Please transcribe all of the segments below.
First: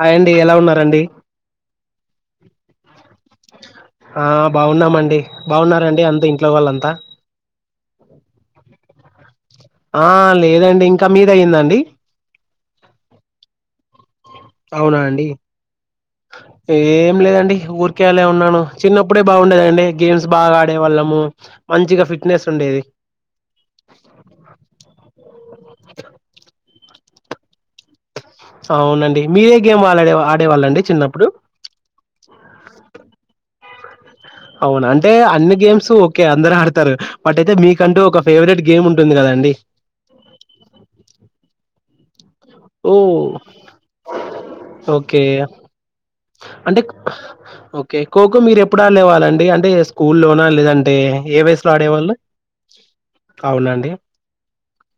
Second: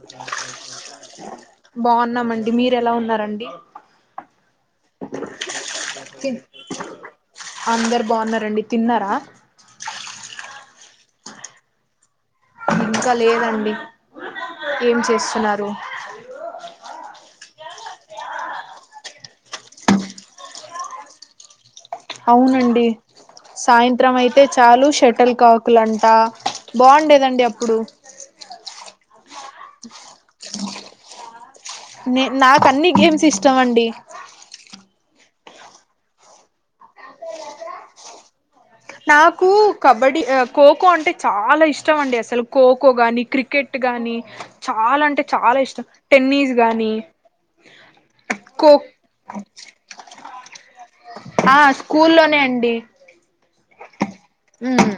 Hi అండి ఎలా ఉన్నారండి బాగున్నామండి మీరు ఎలా ఉన్నారన్ ఆ బాగున్నామండి బాగున్నారండి అంత ఇంట్లో వాళ్ళంతా అందరు బాగున్నారండి తిన్నారా ఆ లేదండి ఇంకా మీద అయ్యిందండి ఇంకా లేదండి ఏం అవునా అండి చేస్తున్నారు ఏం లేదండి ఊరికే అలా ఉన్నాను చిన్నప్పుడే బాగుండేదండి గేమ్స్ బాగా ఆడే వాళ్ళము మంచిగా ఫిట్నెస్ ఉండేది అవునండి సాయంత్రం అయితే చాలు షటిల్ కాకులు అంట బాగుండేదండి అప్పుడు అ అవునండి మీరే గేమ్ వాలాడే ఆడే ఆడేవాళ్ళండి చిన్నప్పుడు నాక్ అన్నీ గేమ్స్ ఇష్టం అండి అవునా అంటే అన్ని గేమ్స్ ఓకే అందరు ఆడతారు బట్ అయితే మీకంటూ ఒక ఫేవరెట్ గేమ్ ఉంటుంది నాకు కదండి కబడ్డీ ఆ కోకో అంటే చాలా ఇష్ మం అసలు ఖోఖో ఓ గాని క్రికెట్ గాని చాలా అంటే ఓకే చాలా ఇష్టం టెన్నిస్ అంటే గాని ఓకే ోఖో మీరు ఖో ఎప్పుడు ఆలేేవాళ్ళండి అంటే స్కూల్లోనా లేదంటే ఏ ఆ వయసులో ఆడేవాళ్ళు స్కూల్లోనే అండి అవు ఉమ్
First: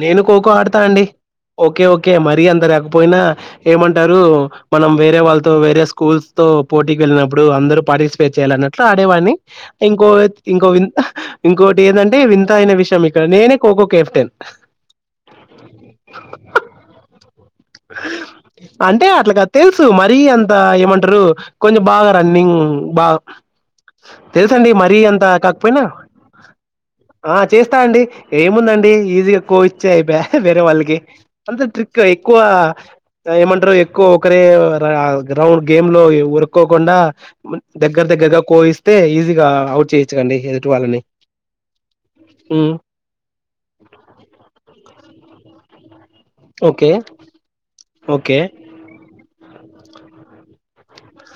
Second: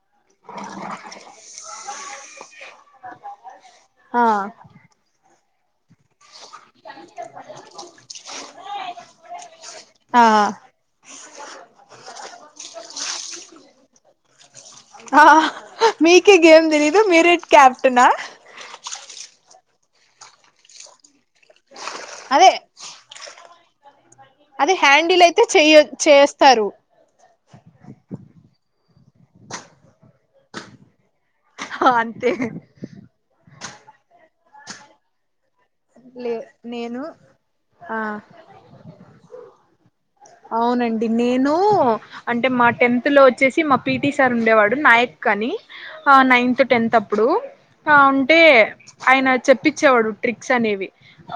నే కో క ా అండి ఓకే ఓకే మర అంత లేకపోయినా ఏమంటారు ఆ మనం వేరే వాళ్ళ వేరయా స్కూల్స్ తో పోటీకి వెళ్ళినప్పుడు అందరూ పార్టిసిపేట్ చేయాలిన్నట్లు ఆడేవాని ఇంకో ఆ ఇంకో వి ఇంకోటి ఏంటంటే వింతయిన విషయం నేనే కోఖ కెఫటెన్ ఆ మీకే గేమ్ దినీదు మీర అంటే అట్లా క తెలుసు మరీ అంత ఏమంటారు కొంచెం బాగా అదే రన్నింగ్ బాగా తెలుస అండి అదే మరీ హ్యాండిల్ అంత అయితే చెయ కాకపోయినా చేస్తారు ఆ చేస్తా అండి ఏముందండి ఈజీగా కో ఇచ్చాయిబా వేరే వాళ్ళకి అంత ట్రిక్ అంతే ఎక్కు ఏమంటరు ఒక ఒకర లే నేను దగ్గర దగ్గరగా కోయిస్తే ఈజీగా అవుట్ చేయొచ్చుకండి ఎదుటి వాళ్ళని అవునండి నేను అంటే మా ఉమ్ టెన్త్ లో వచ్చేసి మా పిటి సార్ ఉండేవాడు నాయక్ అని ఆ నైన్త్ ఓకే టెన్త్ అప్పుడు ఓకే ఉంటే ఆయన చెప్పించేవాడు ట్రిక్ క్స్ అనేవి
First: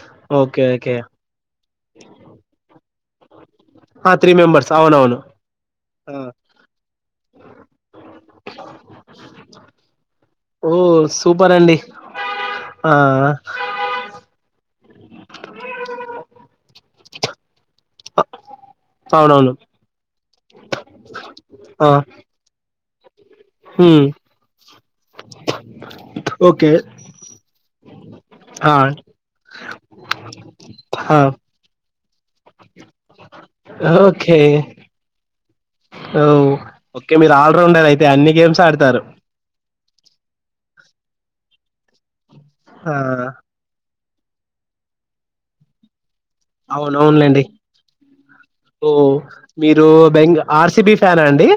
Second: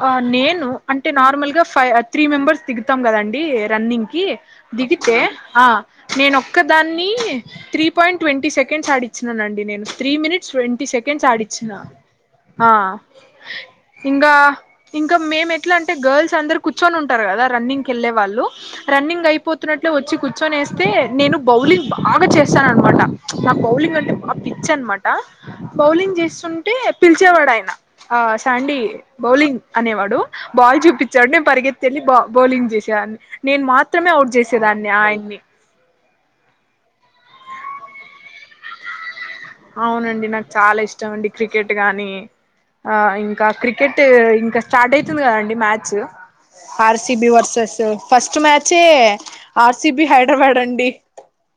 ఆ ఓకే నేను ఓకే అంటే నార్మల్ గా ఫైవ్ త్రీ మెంబర్స్ దిగు మొత్తం కదండి రన్నింగ్ ఆ కి త్రీ మెంబర్స్ దిగితే అవునవును ఆ నేనొక్క దాన్ని త్ర్రి పాయింట్ ట్వంటీ సెకండ్స్ ఆడిచ్చిన్నానండి నేను త్రీ మినిట్స్ ఓ ట్వంటీ సెకండ్స్ సూపర్ ఆడిచ్చిన అండి ఆ ఇంకా ఇంకా మేము ఎట్లా అంటే గర్ల్స్ అందరు కూర్చొని ఉంటారు కదా రన్నింగ్కి వెళ్ళే వాళ్ళు రన్నింగ్ అవునవును అయిపోతున్నట్లు వచ్చి కూర్చొని వస్తే నేను బౌలింగ్ ఆ బాగా చేస్తాన అనమాట నా బౌలింగ్ ఉమ్ అంటే బ పిచ్ అనమాట బౌలింగ్ ఓకే చేస్తుంటే పిలిచేవాడు ఆయన ఆ ఆ శాండీ బౌలింగ్ అనేవాడు బాల్ ఆ చూపించాడు నేను పరిగెత్తి వెళ్ళి బా బౌలింగ్ చేసేదాన్ని నేను మాత్రమే అవుట్ ఓకే చేసేదాన్ని ఆయన్ని ఓ ఓకే మీరు ఆల్రౌండర్ అయితే అన్ని గేమ్స్ ఆడతారు అవునండి నాకు చాలా ఇష్టం అండి క్రికెట్ గాని ఆ ఇంకా క్రికెట్ అంటే ఇంకా స్టార్ట్ అయ్తుంది కదండి మ్యాచ్ ఆర్సిబి అవునవునులేండి వర్సెస్ ఫస్ట్ మ్యాచే ఓ మీరు ఆర్సిబి బెంగ హైదరాబాద్ అండి ఆర్సిబి ఫ్యానా అండి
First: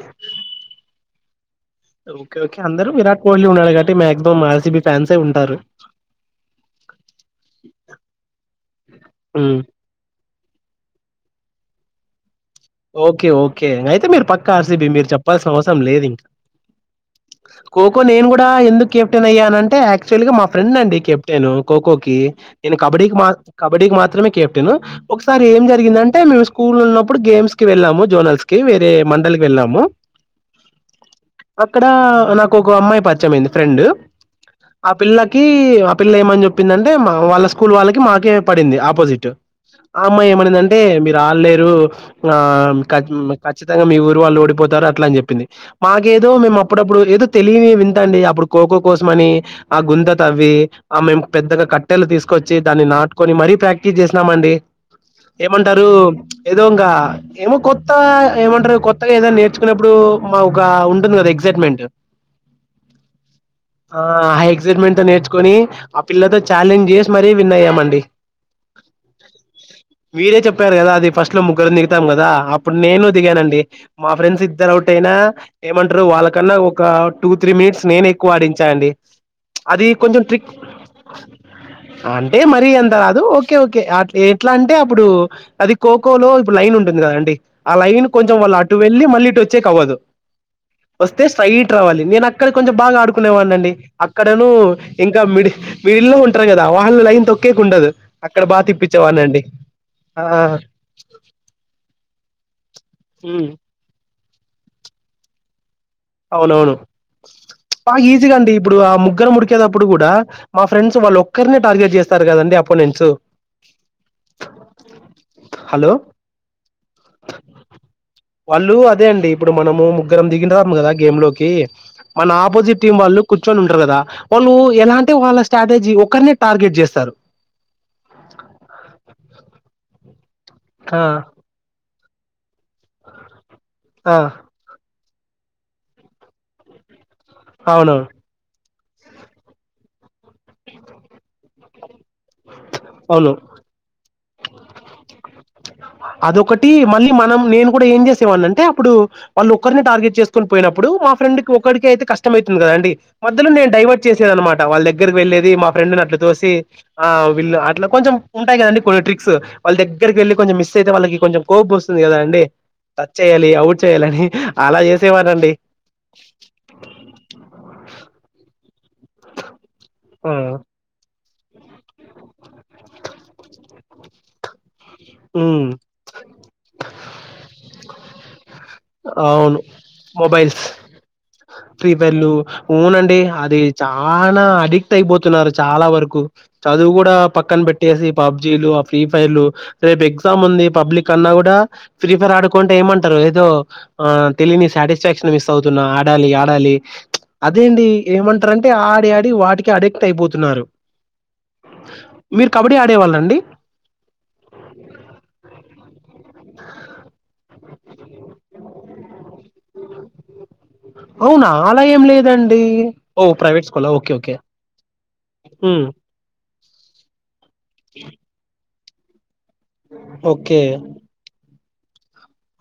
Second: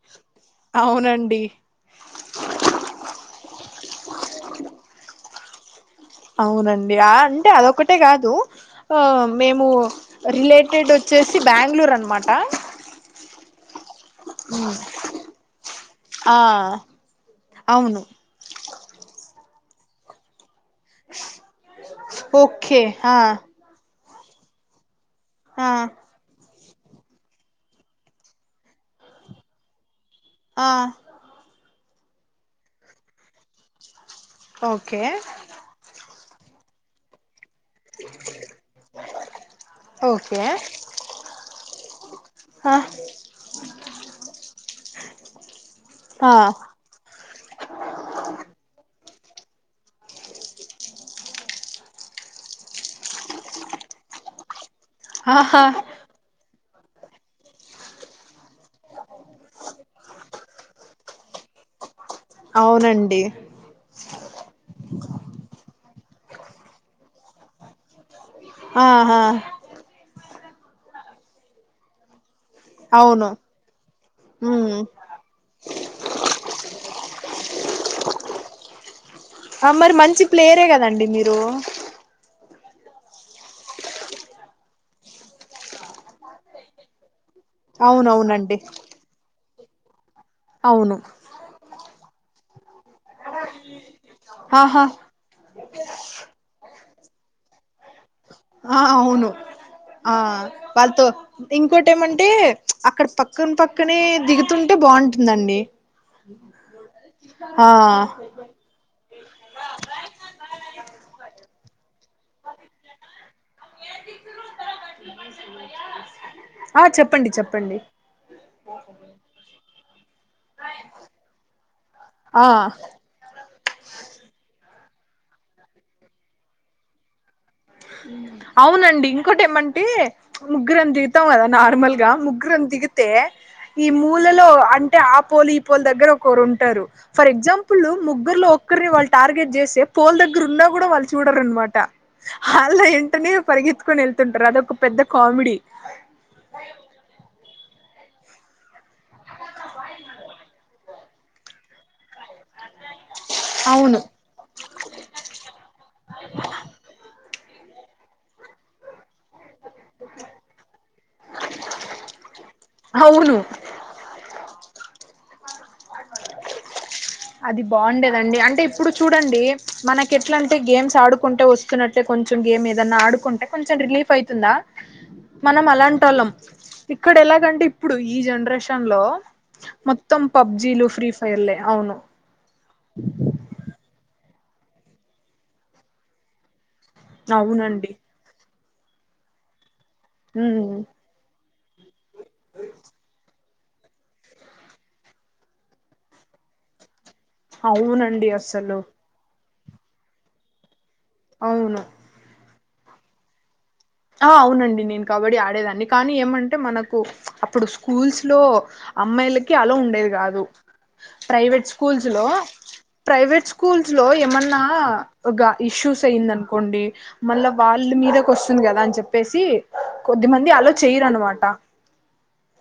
అవునండి ఓకే ఓకే అందరూ విరాట్ కోహ్లీ ఉన్నాడు కాబట్టి మాక్సిమం ఆర్సిబి ఫ్యాన్సె ఉంటారు అవునండి ఆ అంటే అదొక్కటే కాదు ఆ హ్మ్. మేము రిలేట్ స్టేట్ వచ్చేసి బెంగళూరు అన్మాట ఓకే ఓకే అయితే మీరు పక్క ఆర్సిబి మీరు చెప్పాల్సిన అవసరం లేదు. ఇంక ఆ కోకో అవును నేను కూడా ఎందుకు కెప్టెన్ అయ్యానం అంటే యాక్చువల్గా మాక్ ఫ్రెండ్ అండి కెప్టెన్ కోకో కి నేను ఓకే కబడ్డీకి ఆ మా కబడ్డీకి మాత్ మాత్రమే కేప్టెను ఒకసారి ఏం ఆ జరిగిందంటే మేము స్కూల్ ఉన్నప్పుడు గేమ్స్ కి వెళ్ళాము జోనల్స్ కి వేరే మండలికి వెళ్ళాము ఆ అక్కడ నాకు ఒక అమ్మాయి పరిచమైంది ఫ్రెండు ఆ ఓకే పిల్లకి ఆ పిల్ ఆపిల్ల చెప్పిందంటే మా వాళ్ళ స్క్ స్కూల్ వాళ్ళకి మాకే పడింది ఆపోజిట్ ఆ అమ్మాయి ఓకే ఏమైందంటే మీరు ఆడలేరు ఆ మ్మ్ కచ్ మ్ కచ్చితంగా మీ ఊరు వాళ్ళు ఓడిపోతారు అట్లా అని చెప్పింది మాకేదో ఆ మేము అప్పుడప్పుడు ఏదో తెలియిని వింతండి అప్పుడు కోకో కో కోసమని ఆ గుంత తవ్వి ఆ మేము పెద్దగా కట్టెలు తీసుకొచ్చి దాన్ని నాటుకొని మరీ ప్రాక్టీస్ చేస్నామండి ఆహా ఏమంటారు ప్చ్ ఏదోంగా ఏమో కొత్త ఏమంట్రూ కొత్ టై ఏదా నేర్చుకున్నప్పుడు మా ఒక ఉన్ కద ఎక్సైట్మెంట్ అవునండి ఆ హై ఎక్సైట్మెంట్ తో నేర్చుకొని ఆ పిల్లతో ఛాలెంజ్ చేసి మరీ విన్ అయ్యామండి ఆహా మీరే చెప్పారు కదా అది ఫస్ట్ [unintelligible] ముగర్ని తాం గాదా అప్ ఇప్పుడు నేను అవును దిగానండి మా ఫ్రెండ్స్ ఇద్దరు ఉమ్ అవుట్ అయినా ఏమంటారు వాళ్ళకన్నా ఒక టూ త్రీ మినిట్స్ నేనే ఎక్కువ ఆడించా అండి ప్చ్ ఆ అది మరి కొంచెం మంచి ట్రిక్ ప్లేయరే కదండి మీరు అంటే మరీ ఎంత రాదు ఓకే ఓకే అ ఎట్లా అంటే అప్పుడు అది కోకో లో లైన్ంటుందిగా అండి ఆ లైన్ కొంచెం వాళ్లు అవునవునండి అటు వెళ్ళి మళ్ళి ఇటోచ్ వచ్చేక్వదు అవును వస్తే సాయి ట రావాల ఎ నక్కలు కొంచం బాగా అ నేవాడి అండి అక్కడనుూ ఆహా ఇంకా మిడి మిడి లో ఉంటారు కదా అవాహన తొక్కే కొ ఉండదు అక్కడ బాగా ఆ అవును తిప్పించేవాడినండి ఆ పతో ఇంకోటి ఏమంటే అక్కడ ఉమ్, పక్కన పక్కనే దిగుతుంటే బాగుంటుందండి అవునవును ఆ బాగా ఈజీగా అండి ఇప్పుడు ఆ ముగ్గుర ముడికేటప్పుడు కూడా మా ఫ్రెండ్స్ వాళ్ళ ఒక్కరినే టార్గెట్ చేస్తారు కదండి అపోనెంట్స్ హలో ఆ చె వాళ్ళు అదే అండి ఇప్పుడు మనము ముగ్గురం దిగిన రాము కదా గేమ్ లోకి మన ఆ ఆపోజిట్ టీం వాళ్ళు కూర్చొని ఉంటారు కదా వాళ్ళు ఎలాంటే వాళ్ళ స్ట్రాటజీ ఒకరినే టార్గెట్ చేస్తారు అవునండి ఇంకోటి ఏమంటే ముగ్గురంత ఆ తితా అదా నార్మల్గా ముగ్రం దిగితే ఈ ఆ మూలలో అంటే ఆ పోలి ఈ పోలి దగ్గర ఒకరు ఉంటారు ఫర్ ఎగ్జాంపుల్ అవునవును ముగ్గురులో ఒక్కరిని వాళ్ళు టార్గెట్ చేస్తే పోల్ దగ్గర ఉన్నా కూడా వాళ్ళు చూడరునమాట వాళ్ళ ఇంటనే అవును పరిగత్ుకొని వెళ్తుంటారు అదొక పెద్ద కా అదొకటి మళ్ళీ మనం నేను ఏం చేసేవాళ్ అంటే అప్పుడు వాళ్ళు ఒకరిని టార్గెట్ చేసుకొని పోయినప్పుడు మా ఫ్రెండ్ ఒకరికి అయితే కష్టమ అయితే కదండి మధలో నేను అవును డైవర్ట్ చేసేది అనమాట వాళ్ళ దగ్గరికి వెళ్ళేది మా ఫ్రెండ్ని అట్ల తోసి ఆ వీళ్ళు అట్ కొంచెం ఉంటయిదండి కొన్ని ట్రిక్స్ వాళ్ళ దగ్గర దగ్గరికి వెళ్ళి కొంచెం మిస్ అయితే వాళ్ళకి కొంచెం కోప్ వస్తుంది కద అం టచ్ అవును చేయాలి అవుట్ చేయాలని అలా చేసేవాారండి అది బాగుండేదండి అంటే ఇప్పుడు చూడండి మనకి ఆ! ఎట్లా అంటే గేమ్స్ ఆడుకు కుంటే వస్తున్నట్లే కొంచెం గేమ్ ఏదన్నా ఆడుకుంటే కొంచెం రిలీఫ్ అయితుందా మనం హ్మ్. అలంటోల్లం ఇక్కడ ఎలాగంటే ఇప్పుడు ఈ జనరేషన్ లో అవును. మొత్తం మొబైల్స్. పబ్జీలు ఫ్రీ ఫైర్లే అవును ఊనండి అది చ చనా అడిక్ట్ అయిపోతున్నారు చాలా వరకు చదువు కూడా పక్కన అవునండి పెట్టేసి పాప్ జీలు ఆ ఫ్రీ ఫైర్లు రేపు ఎగ్జామ్ ఉంది ఉమ్ పబ్లిక్ అన్నా కూడా ఫ్రీ ఫైర్ ఆడుకుంటే ఏమంటారు ఏదో ఆ తెలియని సాటిస్ఫాక్షన్ మిస్ అవుతున్నా ఆడాలి ఆడాలి అదేండి అవునండి ఏమంటారంటే అస్సలు ఆడి ఆడి వాటికి అడిక్ట్ అయిపోతున్నారు అవును మీరు కబడ్డీ ఆడేవాళ్ళండి ఆ అవునండి నేను కబడ్డీ ఆడేదాన్ని కానీ ఏమంటే మనక్ అప్పుడు స్కూల్స్ లో అమ్మాయిల కి అల్లో ఉండేది కాదు అవునా ప్రైవేట్ అలా ఏం స్కూల్స్ లో లేదండి ఓ ప్రైవేట్ స్కూలా స్కూల్స్ లో ఓకే ఓకే ఏమన్నా ఒక హ్మ్. ఇష్యూస్ అయిందను కొండి మళ్ళ వాళ్ళ మీద కొస్ కదా అని చెప్పేసి కొద్దిమంది ఓకే అలా చేయరనమాట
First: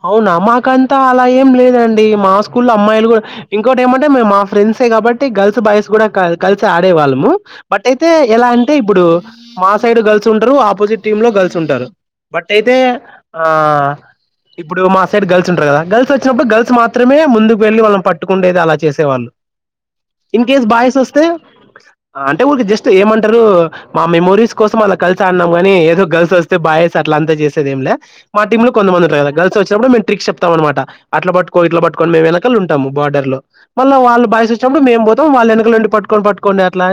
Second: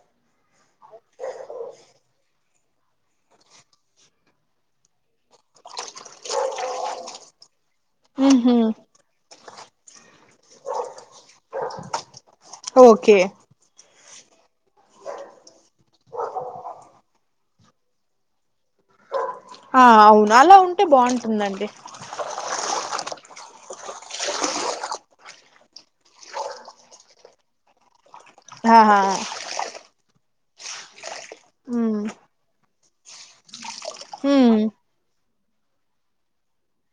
అవునా మాకంతా అలా ఏం లేదండి మా స్కూల్ అమ్మాయిలు కూడా ఇంకోటి ఏమంటే మేము మా ఫ్రెండ్సే కాబట్టి గర్ల్స్ బాయ్స్ కూడా క కలిసి ఆడేవాళ్ళము బట్ అయితే ఎలా ఉహు అంటే ఇప్పుడు మాసైయిడు గల్ తుంటరు ఆపోజిట్ టీమ్ లో గర్ల్స్ ఉంటారు బట్ అయితే ఓకే ఆ ఇప్పుడు మా సైడ్ గర్ల్స్ ఉంటారు కదా గర్ల్స్ వచ్చినప్పుడు గర్ల్స్ మాత్రమే ముందుకు వెళ్ళి వాళ్ళని పట్టుకుండేది అలా చేసేవాళ్ళు ఆ అవును ఇన్ అలా కేస్ ఉంటే బాయస్ వస్తే బాగుంటుందండి అంటే ఊరికి జస్ట్ ఏమంటారు మా మెమోరీస్ కోసం అలా కలిసి ఆన్నాం కాని ఏదో గర్ల్స్ వస్తే బాయ్స్ అట్లా అంతా చేసేది ఏం లే మా టీమ్లు ఆహా కొంతందందిద ఇప్పు మేము ట్రిక్స్ చెప్తాం అనమాట అలా పట్టుకో ఇట్లా ఉమ్ పట్టుొని మేము వెనకలు ఉంటాము బార్డర్ లో మళ్ళ వాళ్ళు బాయసి ఉమ్ వచ్చినప్పుడు మేము పోతాం వాళ్ళ వెనకలు ఉండి పటుకొని పట్కోండి అట్ అ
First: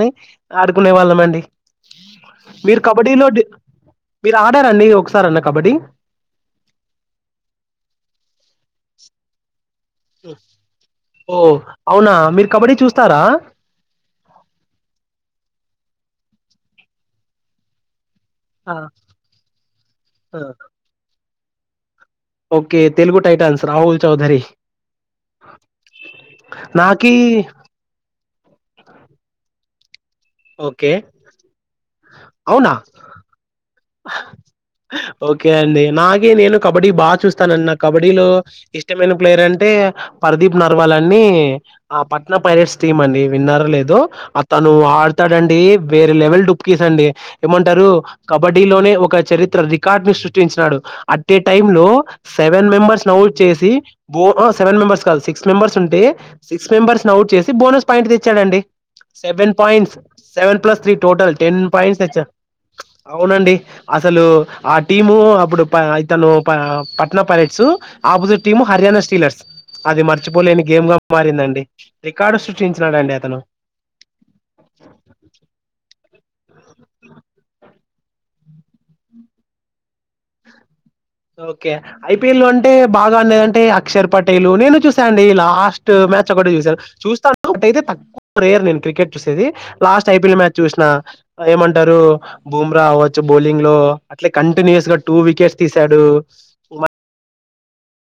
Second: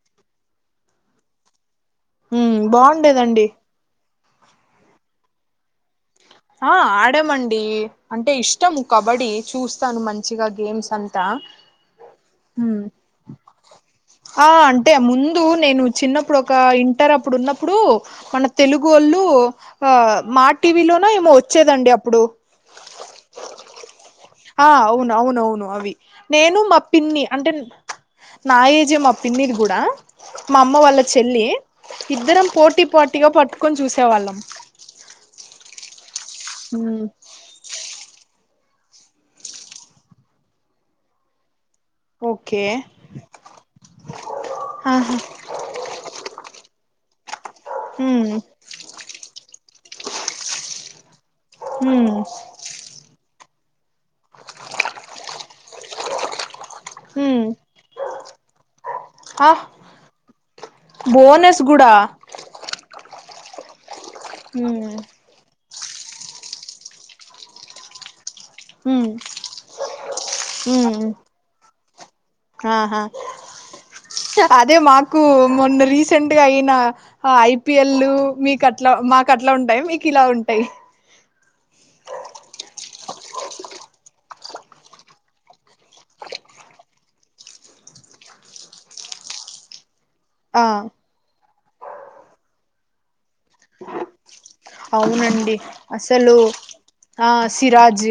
ఆడుకునే వాళ్ళం అండి ఉమ్ మీరు కబడ్డీలో డి బాగుండేదండి మీరు ఆడారండి ఒకసారి అన్న కాబడ్డీ ఆ ఆ డమండి అంటే ఇష్టం కబడ్డీ చూస్త తన్ మంచిగా గేమ్స్ అంతా ఓ అవునా మీరు కబడ్డీ మ్మ్ చూస్తారా ఆ అంటే ముందు నేను చిన్నప్పుడు ఒక ఇంటర్ అప్పుడు ఉన్నప్పుడు మన ఆ! తెలుగోళ్ళు ఆ ఆ! మా టి వి లో మ వచ్చేదండి ఇప్పుడు ఓకే తెలుగు టైటాన్స్ రాహుల్ చౌదరి ఆ అవును అవున అవును అవి నేను మా నాకి పిన్ని అంటే నాయేజే మా పిన్నిది కూడా మా అమ్మ ఓకే వాళ్ళ చెల్లి ఇద్దరం అవునా పోటీ పోటీగా పట్టుకొని చూసి ఓకే అండి నాగ అే నేను కబడ్డీ ఉమ్ బాగా చూస్తాన అన్న కబడ్డీ లో ఇష్టమైన ప్లేయర్ అంటే పర్దీప్ నర్వాల్ అన్ని ఆ పట్న ఓకే పైలట్స్ టీమ్ అండి విన్నర్ లేదు అతను ఆహా ఆడతాడండి వేరే లెవెల్ ప్పీస అండి ఏమంటారు ఉమ్ లోనే ఒక చరిత్ర రికార్డు ని సృష్టించినాడు అట్ టైమ్ లో ఉమ్ సెవెన్ మెంబర్స్ న చ్చసి బో సెవెన్ మెంబర్స్ కాదు సిక్స్ మెంబర్స్ ఉంటే సిక్స్ మెంబర్స్ అవుట్ ఉమ్ చేసి బోనస్ పాయింట్ తెచ్చాడంండి ఆ seven points seven plus three total ten bonus కూడా పాయింట్స్ తెచ్చ అవునండి అసలు ఆ ఉమ్ టీము అప్పుడు ఇతను Patna Pirates opposite team Haryana ఉమ్ స్టీలర్స్ అది మర్చిపోలేని గేమ్ గా ఉమ్ మారిందండి రికార్డు ఆహా సృష్టించాడండి అతను అదే మాకు మొన్న రీసెంట్ గా అయిన ఐపిఎల్ మీకు అట్లా మాకు అట్లా ఉంటాయి మీకు ఇలా ఉంటాయి ఓకే ఐపీఎల్ అంటే బాగాన్నదంటే అక్షర్ పటేల్ నేను చూసాను అండి లాస్ట్ మ్యాచ్ ఒకటి చూసాను చూస్తా ఒకటైతే తక్కువ రేయర్ నేను క్రికెట్ చూసేది లాస్ట్ ఐపీఎల్ మ్యాచ్ ఆ చూసినా ఏమంట టరు బూమ్రా అవచ్చు బౌలింగ్ లో అట్ కంటిన్యూస్ టూ అవునండి వికెట్స తీ డు అసలు ఆ సిరాజ్